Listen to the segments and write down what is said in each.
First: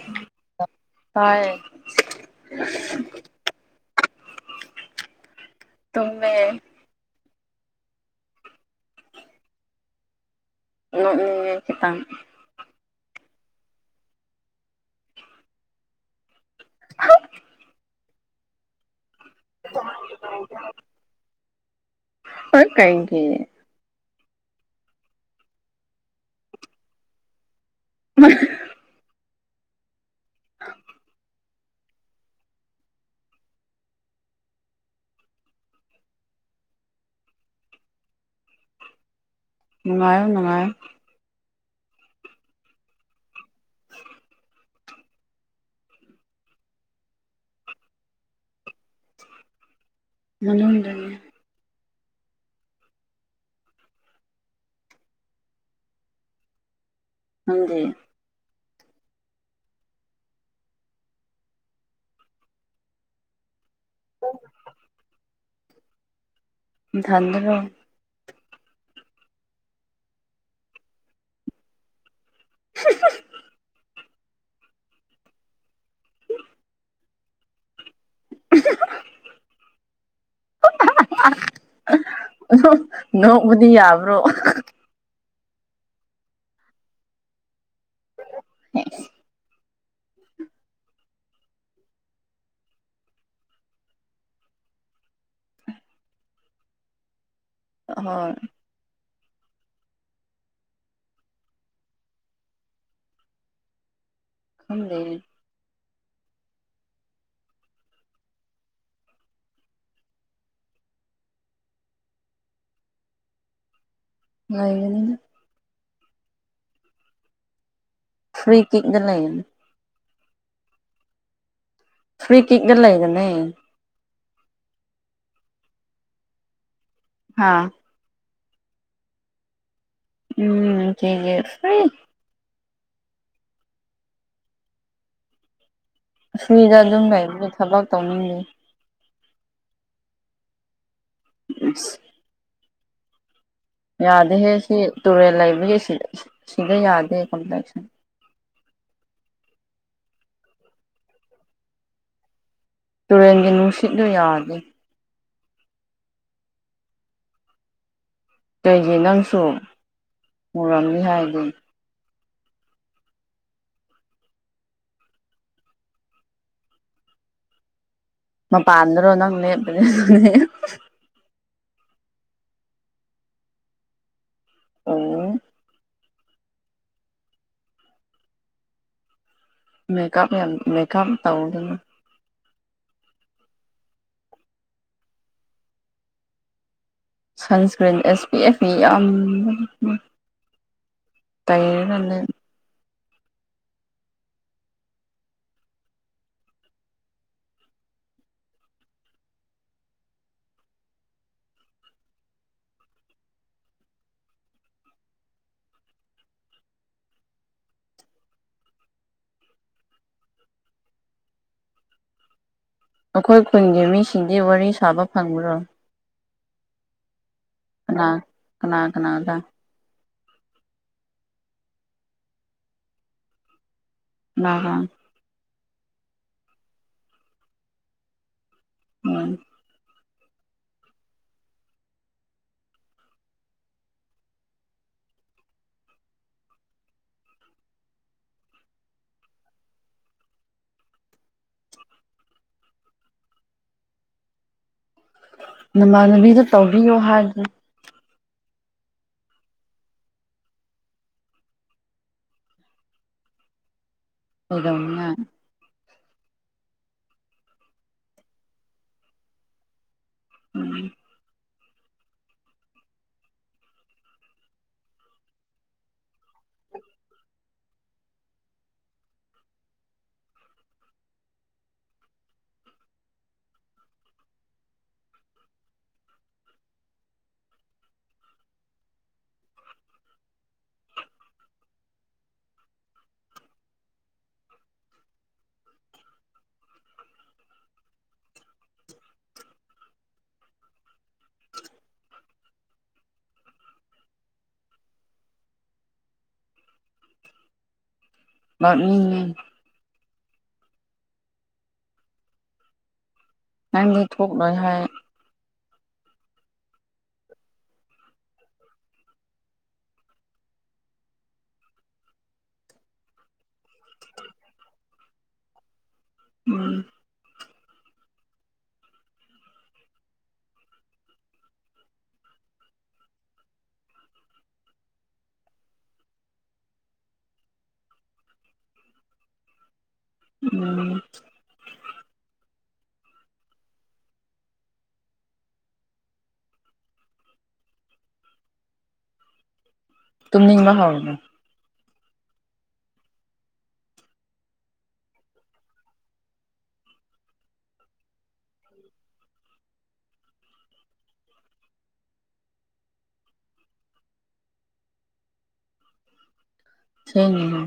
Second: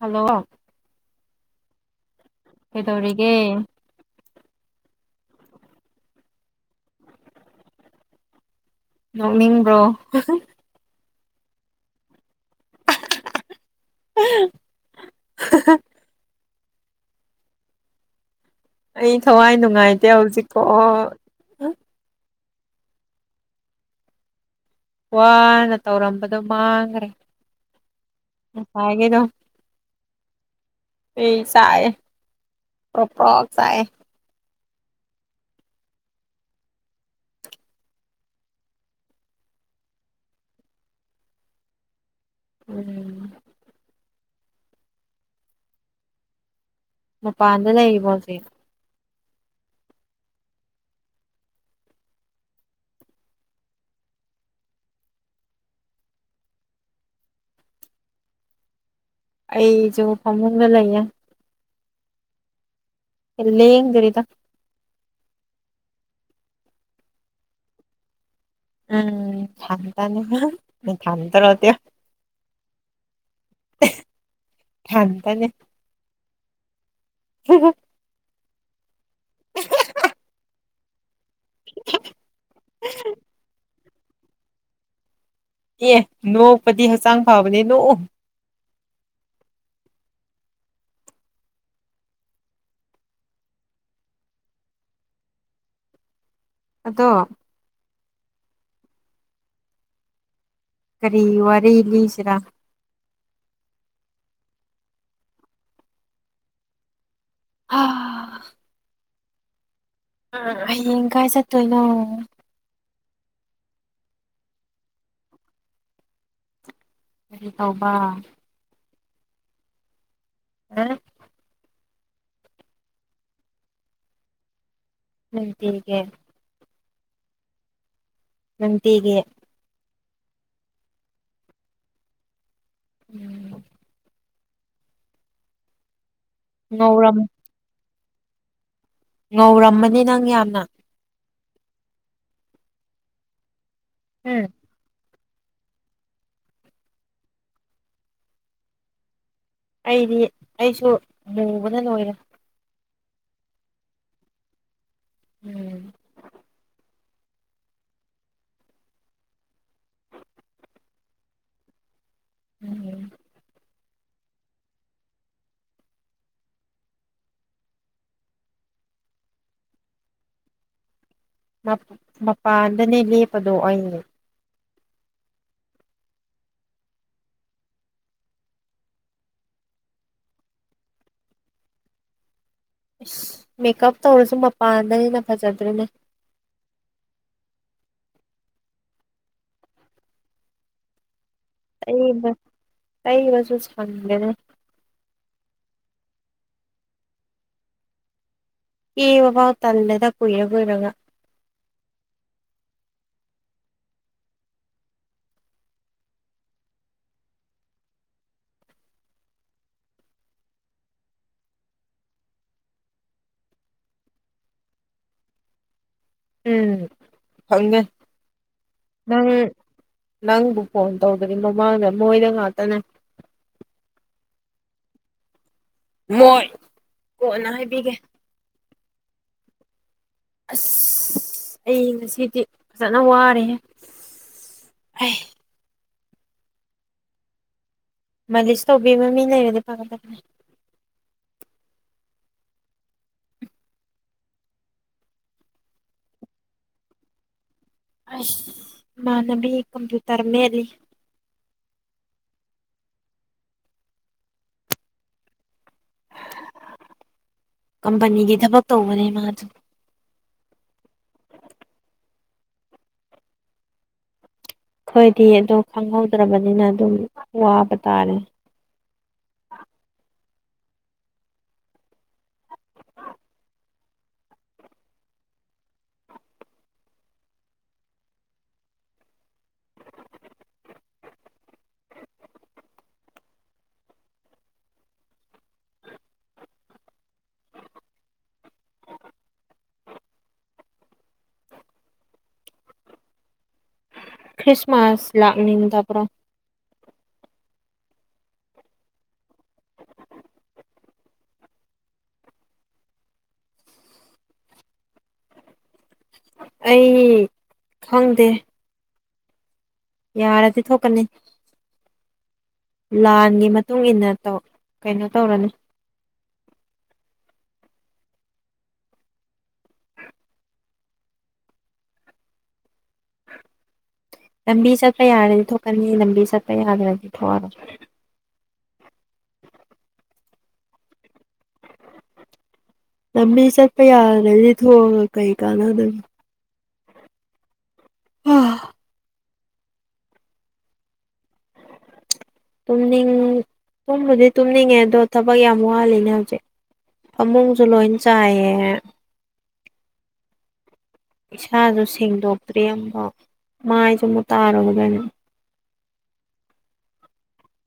Hello ꯇꯥꯏ ꯀꯩꯗꯧꯔꯤꯒꯦ [unintelligible] ꯇꯨꯃꯦ ꯅꯣꯛꯅꯤꯡꯕ꯭ꯔꯣ ꯅꯣꯛꯅꯤꯉꯦ ꯈꯤꯇꯡ ꯑ [unintelligible] [inaudible] ꯑꯩ ꯊꯋꯥꯏ ꯅꯨꯡꯉꯥꯏꯇꯦ ꯍꯧꯖꯤꯛꯀꯣ ꯍ ꯀꯥꯏꯒꯤꯦ ꯋꯥꯅ ꯇꯧꯔꯝꯕꯗꯣ ꯃꯥꯡꯈ꯭ꯔꯦ ꯉꯁꯥꯏꯒꯤꯗꯣ ꯑ ꯆꯥꯏꯣꯄ꯭ꯔꯣ ꯆꯥꯏ ꯃꯪꯉꯥꯑꯣ ꯃꯪꯉꯥꯑꯣ ꯎꯝ ꯃꯄꯥꯟꯗ ꯂꯩꯔꯤꯕꯕꯣꯁ ꯃꯅꯟꯗꯅꯤ ꯍꯖꯤ [inaudible] ꯑꯩꯁꯨ ꯐꯃꯨꯡꯗ ꯂꯩꯌꯦ ꯂꯦꯡ ꯗꯔꯤꯗ ꯃꯊꯟꯔꯣ ꯎꯝ ꯊꯟ ꯇꯅꯤ ꯊꯇꯔꯣꯇ [inaudible] [inaudible] ꯊꯗꯅꯦ ꯍ [unintelligible] [unintelligible] ꯅꯣꯛꯕꯗꯤ ꯌꯥꯕ꯭ꯔꯣ ꯑꯦ ꯅꯣꯛꯄꯗꯤ ꯍꯛꯆꯥꯡ ꯐꯕꯅꯦ ꯅꯣꯛꯎ ꯑ [inaudible] ꯑꯗꯣ ꯍꯣ ꯀꯔꯤ ꯋꯥꯔꯤ ꯂꯤꯁꯤꯔ ꯈꯝꯂꯦ ꯑꯥ [unintelligible] ꯍꯌꯦꯡ ꯀꯥꯏ ꯆꯠꯇꯣꯏꯅꯣ ꯉꯥꯏꯅꯤꯅ [inaudible] ꯐꯕ ꯏꯗ ꯂꯩꯅꯤ ꯑ ꯐ꯭ꯔꯤ ꯀꯒ ꯂꯩꯒ ꯎꯝ ꯊꯀꯦ ꯍꯥꯥ ꯅꯇꯤꯒ ꯎꯝ ꯀꯒꯤꯁꯥꯏ ꯎꯝ ꯁꯤꯗ ꯑꯗꯨꯝ ꯉꯧꯔꯝ ꯂꯩꯕꯒꯤ ꯊꯕꯛ ꯇꯧꯅꯤꯡꯗꯦ ꯉꯧꯔꯝꯃꯅꯤ ꯅꯪ ꯌꯥꯝꯅ ꯌꯦꯁ [inaudible] ꯎꯝ ꯌꯥꯗꯦꯍꯦ ꯁꯤ ꯇꯨꯔꯦꯜ ꯂꯩꯕꯒꯤ ꯁꯤꯗ ꯌꯥꯗꯦ ꯀꯝꯄ꯭ꯂꯦꯛꯁꯟ ꯑꯩꯗꯤ ꯑꯩꯁꯨ ꯃꯨꯕꯅ ꯂꯣꯏꯔꯦ ꯇꯨꯔꯦꯟꯒꯤ ꯅꯨꯡꯁꯤꯠꯂ ꯌꯥꯗꯦ ꯎꯝ ꯀꯩꯒꯤ ꯅꯪꯁꯨ ꯃꯨꯔꯝꯃꯤ ꯍꯥꯏꯗꯤ ꯎꯝ꯫ ꯃꯄꯥꯟꯗꯔꯣ ꯅꯪ ꯂꯦꯞꯄꯅꯦ ꯑꯗꯨꯗꯤ꯫ ꯃꯄꯥꯟꯗꯅꯦ ꯂꯦꯞꯄꯗꯣ ꯑꯩ꯫ ꯑꯣ꯫ ꯃꯦꯀꯞ ꯌꯥꯝ ꯃꯦꯀꯥꯞ ꯇꯧꯗꯅ꯫ ꯏꯁꯁ ꯃꯦꯀꯞ ꯇꯧꯔꯁꯨ ꯃꯄꯥꯟꯗꯅꯤꯅ ꯐꯖꯕꯅꯤꯅꯦ꯫ ꯁꯟꯁꯀ꯭ꯔꯤꯟ ꯑꯦꯁ ꯄꯤ ꯑꯦꯐ ꯌꯥꯝꯕ꯫ ꯇꯩꯔꯒꯅꯦ꯫ ꯇꯩꯕ ꯇꯩꯕꯁꯨ ꯁꯪꯗꯔꯦꯅꯦ꯫ ꯀꯦꯕ ꯕꯥꯎ ꯇꯥꯟꯂꯦꯗ ꯀꯨꯏꯔ ꯀꯨꯏꯔꯒ꯫ ꯑꯩꯈꯣꯏ ꯈꯨꯟꯒꯤ ꯃꯤꯁꯤꯡꯗꯤ ꯋꯥꯔꯤ ꯁꯥꯕ ꯐꯪꯕ꯭ꯔꯣ꯫ ꯎꯝ ꯐꯪꯉꯦ ꯀꯅꯥ ꯀꯅꯥ ꯅꯪ꯫ ꯀꯅꯥꯗ ꯅꯪꯕꯨ ꯐꯣꯟ ꯇꯧꯗꯅꯤ ꯃꯃꯥꯡꯗ ꯃꯣꯏꯗ ꯉꯥꯛꯇꯅꯦ꯫ ꯀꯥꯅꯅ꯫ ꯃꯣꯏ ꯀꯣꯅ ꯍꯥꯏꯕꯤꯒꯦ꯫ ꯎꯝ ꯑꯁ ꯑꯩ ꯉꯁꯤꯗꯤ ꯐꯖꯅ ꯋꯥꯔꯦꯍꯦ꯫꯫ [unintelligible] ꯃꯥꯂꯤꯁ ꯇꯧꯕꯤꯕ ꯃꯤ ꯂꯩꯔꯗꯤ ꯐꯒꯗꯅꯤ꯫ ꯅꯃꯥꯟꯅꯕꯤꯗ ꯇꯧꯕꯤꯌꯣ ꯍꯥꯏꯒꯦ꯫ ꯑꯁ ꯏꯃꯥꯟꯅꯕꯤ ꯀꯝꯄꯨꯏꯇꯔ ꯃꯦꯠꯂꯤ꯫ ꯀꯩꯗꯧꯅꯤꯡꯉꯥꯏ꯫ ꯀꯝꯄꯦꯅꯤꯒꯤ ꯊꯕꯛ ꯇꯧꯕꯅꯦ ꯃꯥꯗꯤ꯫ ꯎꯝ꯫ ꯑꯩꯈꯣꯏꯗꯤ ꯑꯗꯨ ꯈꯪꯍꯧꯗ꯭ꯔꯕꯅꯤꯅ ꯑꯗꯨꯝ ꯋꯥꯕ ꯇꯥꯔꯦ꯫ [inaudible] ꯈ꯭ꯔꯤꯁꯃꯥꯁ ꯂꯥꯛꯅꯤꯕ ꯇꯄꯔꯣ꯫ ꯃꯥ ꯎꯝ꯫ ꯅꯪꯗꯤ ꯊꯣꯛ ꯂꯣꯏ ꯍꯥꯏ꯫ ꯑꯩ ꯈꯪꯗꯦ꯫ ꯌꯥꯔꯗꯤ ꯊꯣꯛꯀꯅꯤ꯫ ꯂꯥꯟꯒꯤ ꯃꯇꯨꯡ ꯏꯟꯅ ꯇꯧ ꯀꯩꯅꯣ ꯇꯧꯔꯅꯤ꯫ ꯎꯝ꯫ ꯂꯝꯕꯤ ꯆꯠꯄ ꯌꯥꯔꯗꯤ ꯊꯣꯛꯀꯅꯤ ꯂꯝꯕꯤ ꯆꯠꯄ ꯌꯥꯗ꯭ꯔꯗꯤ ꯊꯣꯛꯑꯔꯣꯏ꯫ ꯎꯝ꯫ ꯂꯝꯕꯤ ꯆꯠꯄ ꯌꯥꯗꯔꯗꯤ ꯊꯣꯛꯑꯒ ꯀꯩ ꯀꯥꯟꯅꯗꯨꯝ꯫ [unintelligible] ꯇꯨꯝꯅꯤꯡꯕ ꯍꯧꯔꯕꯣ꯫ ꯇꯨꯝꯅꯤꯡ ꯇꯨꯝꯕꯨꯗꯤ ꯇꯨꯝꯅꯤꯡꯉꯦ ꯑꯗꯣ ꯊꯕꯛ ꯌꯥꯝ ꯋꯥꯜꯂꯤꯅꯦ ꯍꯧꯖꯤꯛ꫰ ꯐꯃꯨꯡꯁꯨ ꯂꯣꯏ ꯆꯥꯏꯌꯦ꯫ ꯏꯁꯥꯁꯨ ꯁꯦꯡꯗꯣꯛꯇ꯭ꯔꯤ ꯑꯃꯐꯥꯎ ꯃꯥꯏꯁꯨ ꯑꯃꯨꯛ ꯇꯥꯔꯨꯒꯤꯗꯣꯏꯅꯤ꯫ ꯊꯦꯡꯉꯦꯍꯦ꯫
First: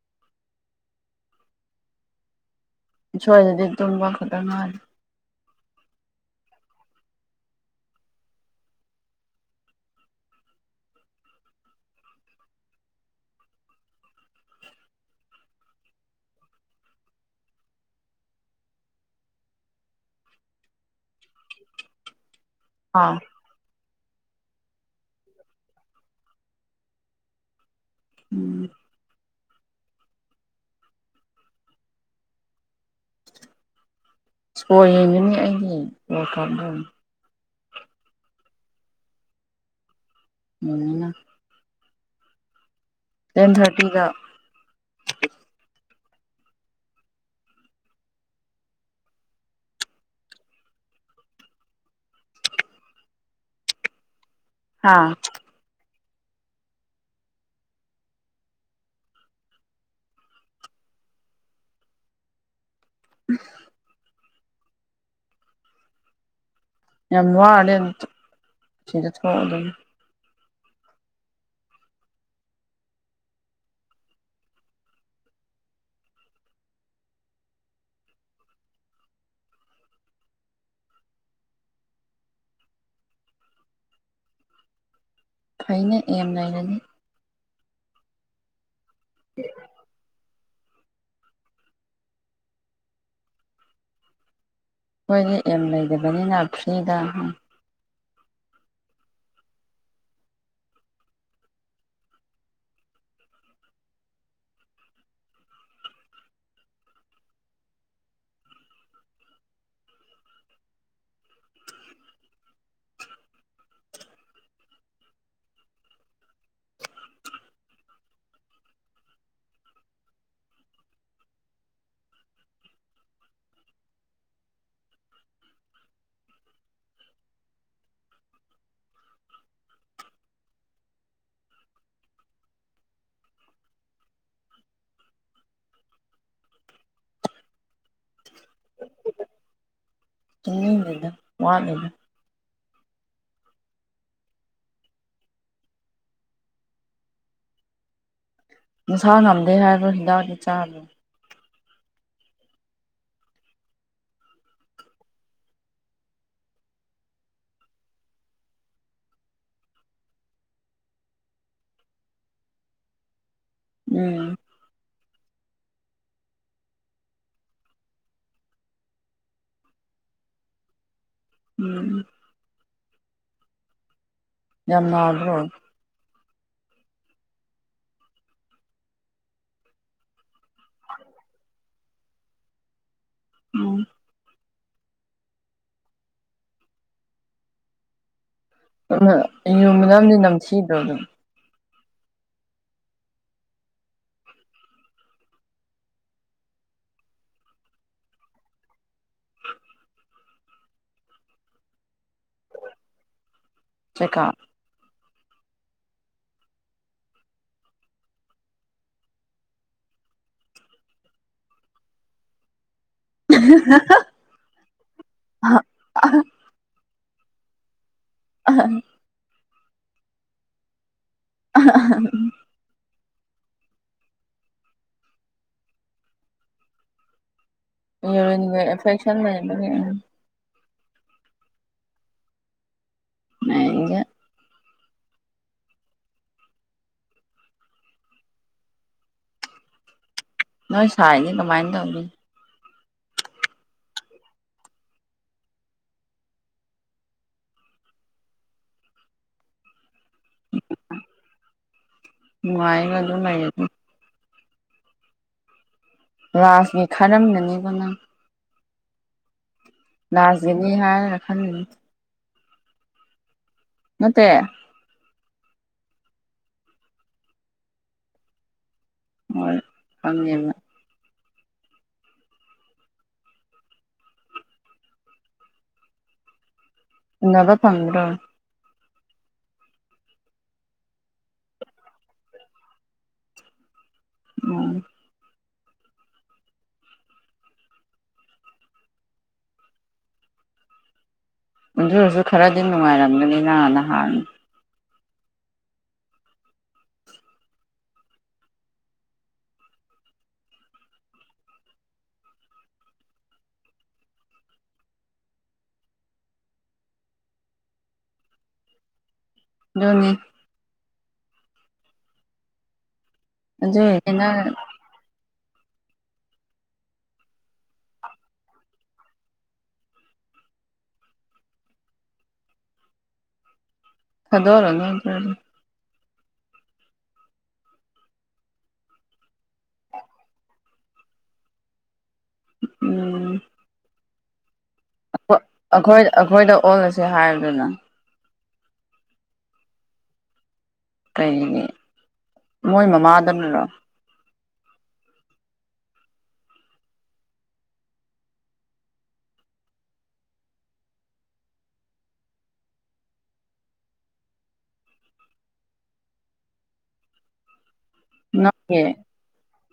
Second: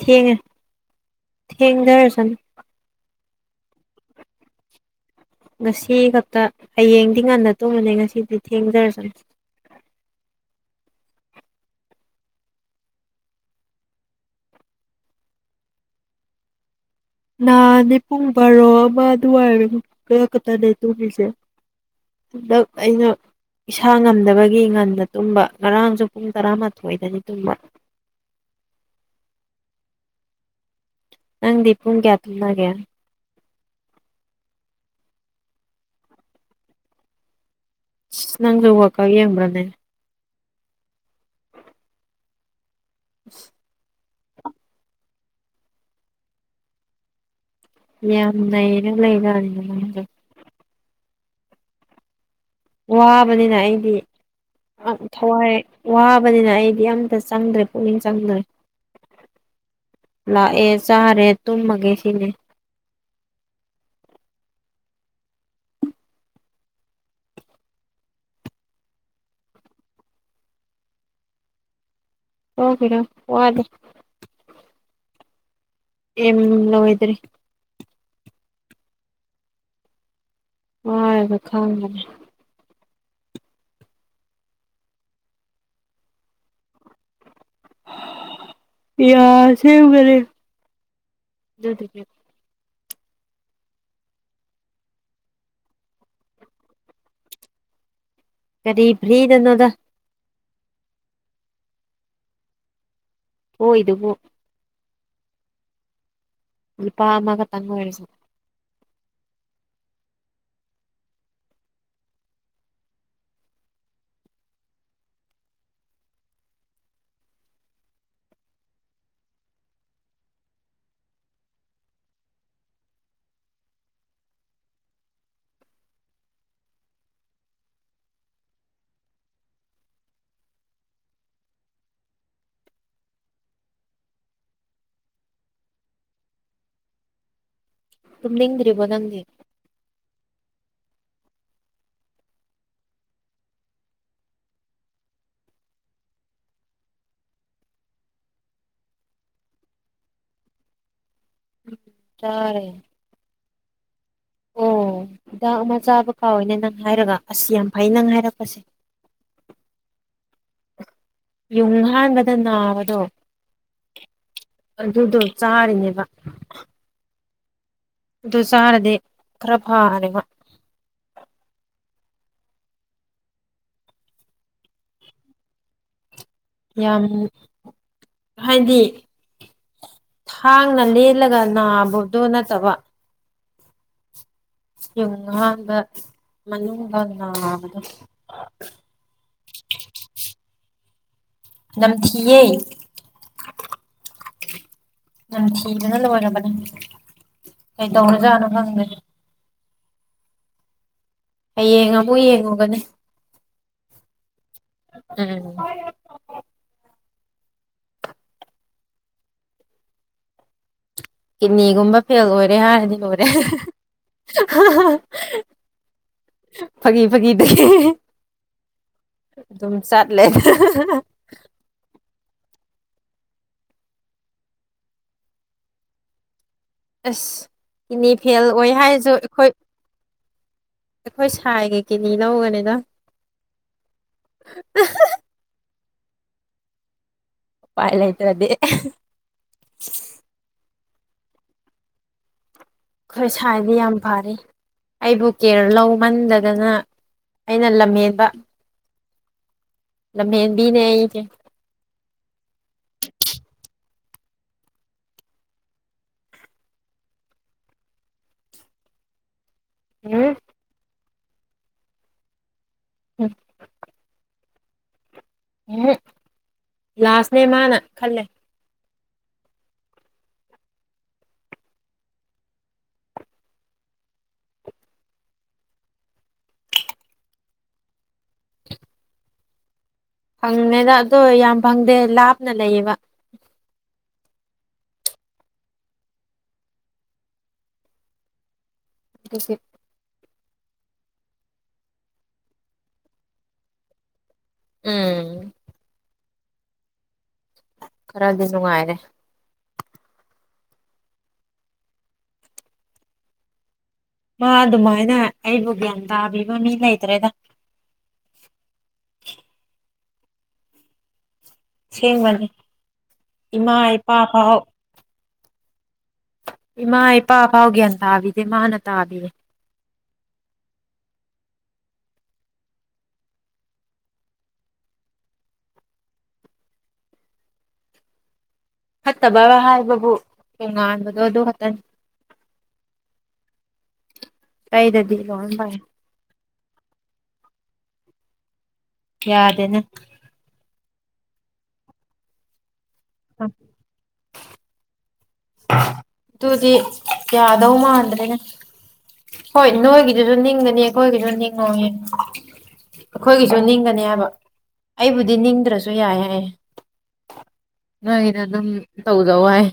ꯊꯦꯡꯉꯦ ꯊꯦꯡꯖꯔꯁꯅꯨ꯫ ꯁꯣꯏꯗꯗꯤ ꯇꯨꯝꯕ ꯈꯛꯇꯪ ꯉꯥꯏꯔꯦ꯫ ꯉꯁꯤ ꯈꯛꯇ ꯍꯌꯦꯡꯗꯤ ꯉꯟꯅ ꯇꯨꯝꯃꯅꯤ ꯉꯁꯤꯗꯤ ꯊꯦꯡꯖꯔꯁꯅꯨ ꯅꯍꯥꯟ ꯅꯤ ꯄꯨꯡ ꯕꯥꯔꯣ ꯑꯃ ꯑꯗꯨꯋꯥꯏ ꯈꯛꯇꯅꯦ ꯇꯨꯔꯤꯁꯦ꯫ ꯍꯟꯗꯛ ꯑꯩꯅ ꯑꯥ ꯏꯁꯥ ꯏꯁꯥ ꯉꯝꯗꯕꯒꯤ ꯉꯟꯗ ꯇꯨꯝꯕ ꯉꯔꯥꯡꯁꯨ ꯄꯨꯡ ꯇꯔꯥꯃꯥꯊꯣꯏꯗꯗꯤ ꯇꯨꯝꯕ꯫ ꯎꯝ ꯅꯪꯗꯤꯄꯨꯝ ꯀꯌꯥꯇ ꯂꯒꯦ ꯏꯁꯄꯣꯔ ꯌꯦꯡꯉꯅꯤ ꯑꯩꯒꯤ ꯀꯥꯞꯗ ꯅꯪꯖ ꯋꯥꯀ ꯌꯦꯡꯕ꯭ꯔꯥꯅꯦ ꯎꯝ ꯇꯦꯟ ꯊꯥꯔꯇꯤꯗ ꯌꯥꯝ ꯂꯩꯔ ꯂꯩꯔꯅꯤꯅꯦꯗ ꯋꯥꯕꯅꯤꯅ ꯑꯩꯗꯤ ꯍꯥ ꯊꯋꯥꯏ ꯋꯥꯕꯅꯤꯅ ꯑꯩꯗꯤ ꯑꯝꯇ ꯆꯪꯗ꯭ꯔꯦ ꯄꯨꯛꯅꯤꯡ ꯆꯪꯗ꯭ꯔꯦ ꯂꯥꯛꯑꯦ ꯆꯥꯔꯦ ꯇꯨꯝꯃꯒꯦ ꯁꯤꯅꯦ ꯎꯝ ꯌꯥꯝꯃ ꯑ ꯑꯗꯨ ꯑꯗꯨꯝ ꯍ ꯀꯅꯣ ꯋꯥꯗ ꯑ ꯂꯋꯣꯏꯗꯔꯤ ꯑꯕ ꯈꯥꯡꯒꯅꯦ ꯐꯩꯅ ꯌꯦꯦꯝ ꯂꯩꯥꯏꯅꯅꯤ ꯌꯥ ꯌꯥ ꯁꯦꯕ ꯀꯔꯦ ꯑꯩꯈꯣꯏꯒꯤ ꯑꯦꯝ ꯂꯩꯇꯕꯅꯤꯅ ꯐ꯭ꯔꯤꯗ ꯀꯔꯤꯕ꯭ꯔꯔꯤꯗꯅꯣꯗ ꯍꯣ ꯏꯗꯨ ꯍꯣ ꯂꯄꯥꯃꯒ ꯇꯪ ꯑꯣꯏꯔꯁ ꯑꯗꯨꯝ ꯅꯤꯡꯗ꯭ꯔꯤꯔꯤꯕꯣ ꯅꯪꯗꯤ ꯆ ꯂꯤ ꯋꯥꯠꯂ ꯁꯥ ꯉꯝꯗꯦ ꯍꯥꯏꯕꯣ ꯍꯤꯗꯥꯛꯗꯤ ꯆꯥꯕ ꯇꯔꯦ ꯑꯣꯤꯗꯥꯛ ꯑꯃ ꯆꯥꯕ ꯀꯥꯎꯋꯦꯅꯦ ꯅꯪ ꯍꯥꯏꯔꯒ ꯑꯁ ꯌꯥꯝ ꯐꯩ ꯅꯪ ꯍꯥꯏꯔꯛꯄꯁꯦ ꯌꯨꯝꯍꯥꯟꯕꯗ ꯅꯥꯕꯗꯣ ꯎꯝ ꯑꯗꯨꯗꯣ ꯆꯥꯔꯤꯅꯦꯕ ꯗꯨꯁꯔꯗ ꯀ꯭ꯔꯚꯥꯅꯤꯒ ꯎꯝ ꯌꯥꯝꯃ꯭ꯔꯣ ꯌꯥꯝ ꯍꯥꯏꯗꯤ ꯊꯥꯡꯅ ꯂꯦꯜꯂꯒ ꯅꯥꯕꯗꯣ ꯅꯠꯇꯕ ꯎꯝ ꯌꯨꯝ ꯑꯍꯥꯟꯕ ꯃꯅꯨꯡꯗ ꯅꯥꯕꯗꯣ ꯌꯨꯝ ꯃꯅꯥꯝꯅ ꯅꯝꯊꯤꯕ꯭ꯔꯣ ꯑꯗꯨꯝ ꯅꯝꯊꯤꯑꯦ ꯅꯪ ꯊꯤꯗꯅ ꯂꯣꯏꯔꯕꯅꯦ ꯀꯩꯗꯧꯅꯖꯅ ꯐꯪꯗꯅꯤꯦ ꯍꯌꯦꯡ ꯑꯃ ꯑꯃꯨ ꯌꯦꯡꯉꯨꯒꯅꯤ ꯆꯀꯥ ꯎꯝ ꯀꯤꯗꯅꯤꯒꯨꯝꯕ ꯐꯦꯜ ꯑꯣꯏꯔꯦ ꯍꯥꯏꯔꯗꯤ ꯔꯦ ꯐꯛ ꯐꯒꯤꯗ ꯑ ꯑꯗꯨꯝ ꯁꯥꯠꯂꯦ ꯑ ꯑꯁ ꯏꯅꯤ ꯐꯦꯜ ꯌꯨꯔꯤꯟꯒꯤ ꯑꯣꯏ ꯍꯥꯏꯔꯁꯨ ꯑꯦꯐꯦꯛꯁꯟ ꯑꯩꯈꯣꯏ ꯂꯩꯕꯒꯤ ꯎꯝ ꯑꯩꯈꯣꯏ ꯁꯥꯏꯒ ꯀꯦꯅꯤ ꯂꯧꯒꯅꯤꯅ ꯏꯒ [unintelligible] [inaudible] ꯎꯄꯥꯏ ꯂꯥꯏꯇꯔꯗ ꯅꯣꯏ ꯁꯥꯏꯗꯤ ꯀꯃꯥꯏꯅ ꯇꯧꯔꯤ ꯑꯩꯈꯣꯏ ꯁꯥꯢꯗꯤ ꯌꯥꯝ ꯐꯔꯤ ꯑꯩꯕꯨ ꯀꯦꯔ ꯂꯧꯃꯟꯗꯗꯅ ꯑꯩꯅ ꯂꯝꯍꯦꯟꯕ ꯂꯝꯍꯦꯟꯕꯤꯅꯦ ꯑꯩꯗ ꯅꯨꯡꯉꯥꯏꯔꯒ ꯑꯗꯨꯝ ꯂꯩꯔꯗꯤ ꯂꯥꯁꯀꯤ ꯈꯔꯝꯅꯅꯤꯕ ꯅꯪ [unintelligible] ꯎꯝ ꯅꯔꯖ ꯍꯥꯏ [unintelligible] ꯎꯝ ꯅꯠꯇꯦ ꯎꯝ ꯂꯥꯁꯅꯦ ꯃꯥꯅ ꯈꯜꯂꯦ ꯃꯣꯏ ꯄꯪꯉꯦꯕ ꯅꯕ ꯄꯝꯔꯣ [unintelligible] ꯐꯪꯅꯦꯗ ꯑꯗꯨꯣ ꯌꯥꯝ ꯐꯪꯗꯦ ꯂꯥꯞꯅ ꯂꯩꯌꯦꯕ ꯑꯣ ꯑꯗꯨꯁꯨ ꯑꯗꯨ ꯑꯣꯢꯔꯁꯨ ꯈꯔꯗꯤ ꯅꯨꯡꯉꯥꯏꯔꯝꯒꯅꯤ ꯅ ꯅꯍꯥꯟ ꯎꯝ ꯈꯔꯗꯤ ꯅꯨꯡꯉꯥꯏꯔꯦ ꯃꯥ ꯑꯗꯨꯃꯥꯏꯅ ꯑꯩꯕꯨ ꯒ꯭ꯌꯥꯟ ꯇꯥꯕꯤꯕ ꯃꯤ ꯂꯩꯇ꯭ꯔꯦꯗ [inaudible] ꯌꯅꯤ [unintelligible] ꯁꯦꯡꯕꯅꯤ ꯏꯃꯥ ꯑꯗꯨꯏꯅꯦ ꯏꯄꯥ ꯅꯪ ꯐꯥꯎ ꯏꯃꯥ ꯏꯄꯥ ꯐꯥꯎ ꯒ꯭ꯌꯥꯟ ꯇꯥꯕꯤꯗꯦ ꯃꯥꯅ ꯇꯥꯕꯤꯔꯦ ꯑꯗꯣ ꯑꯣꯏꯔ ꯅ ꯇ꯭ꯔ [unintelligible] ꯐꯠꯇꯕ ꯍꯥꯏꯕꯕꯨꯉꯥꯟꯕꯗꯣ ꯑꯗꯨ ꯈꯛꯇꯅꯤ ꯎꯝ ꯑꯇꯩꯗꯗꯤ ꯂꯣꯏ ꯐꯩ ꯑꯩꯈꯣꯏ ꯑꯩꯈꯣꯏꯗ ꯑꯣꯜꯂꯁꯦ ꯍꯥꯏꯌꯨꯗꯅ ꯌꯥꯗꯦꯅ ꯀꯩꯒꯤ ꯃꯣꯏ ꯃꯃꯥꯗꯪ ꯅꯔꯣ ꯑꯗꯨꯗꯤ ꯌꯥꯗꯧ ꯃꯥꯟꯗ꯭ꯔꯦꯅꯦ ꯍꯣꯏ ꯅꯣꯏꯒꯤꯗꯨꯁꯨ ꯅꯤꯡꯒꯅꯤ ꯑꯩꯈꯣꯏꯒꯤꯁꯨ ꯅꯤꯡꯉꯣ ꯌꯦ ꯑꯩꯈꯣꯏꯒꯤꯁꯨ ꯅꯤꯡꯒꯅꯤ ꯍꯥꯏꯕ ꯑꯩꯕꯨꯗꯤ ꯅꯤꯡꯗ꯭ꯔꯁꯨ ꯌꯥꯏ ꯍꯥꯏ ꯅꯣꯏꯒꯤꯗꯣ ꯑꯗꯨꯝ ꯅꯪꯒꯤ ꯇꯧꯖꯧ ꯍꯥꯏ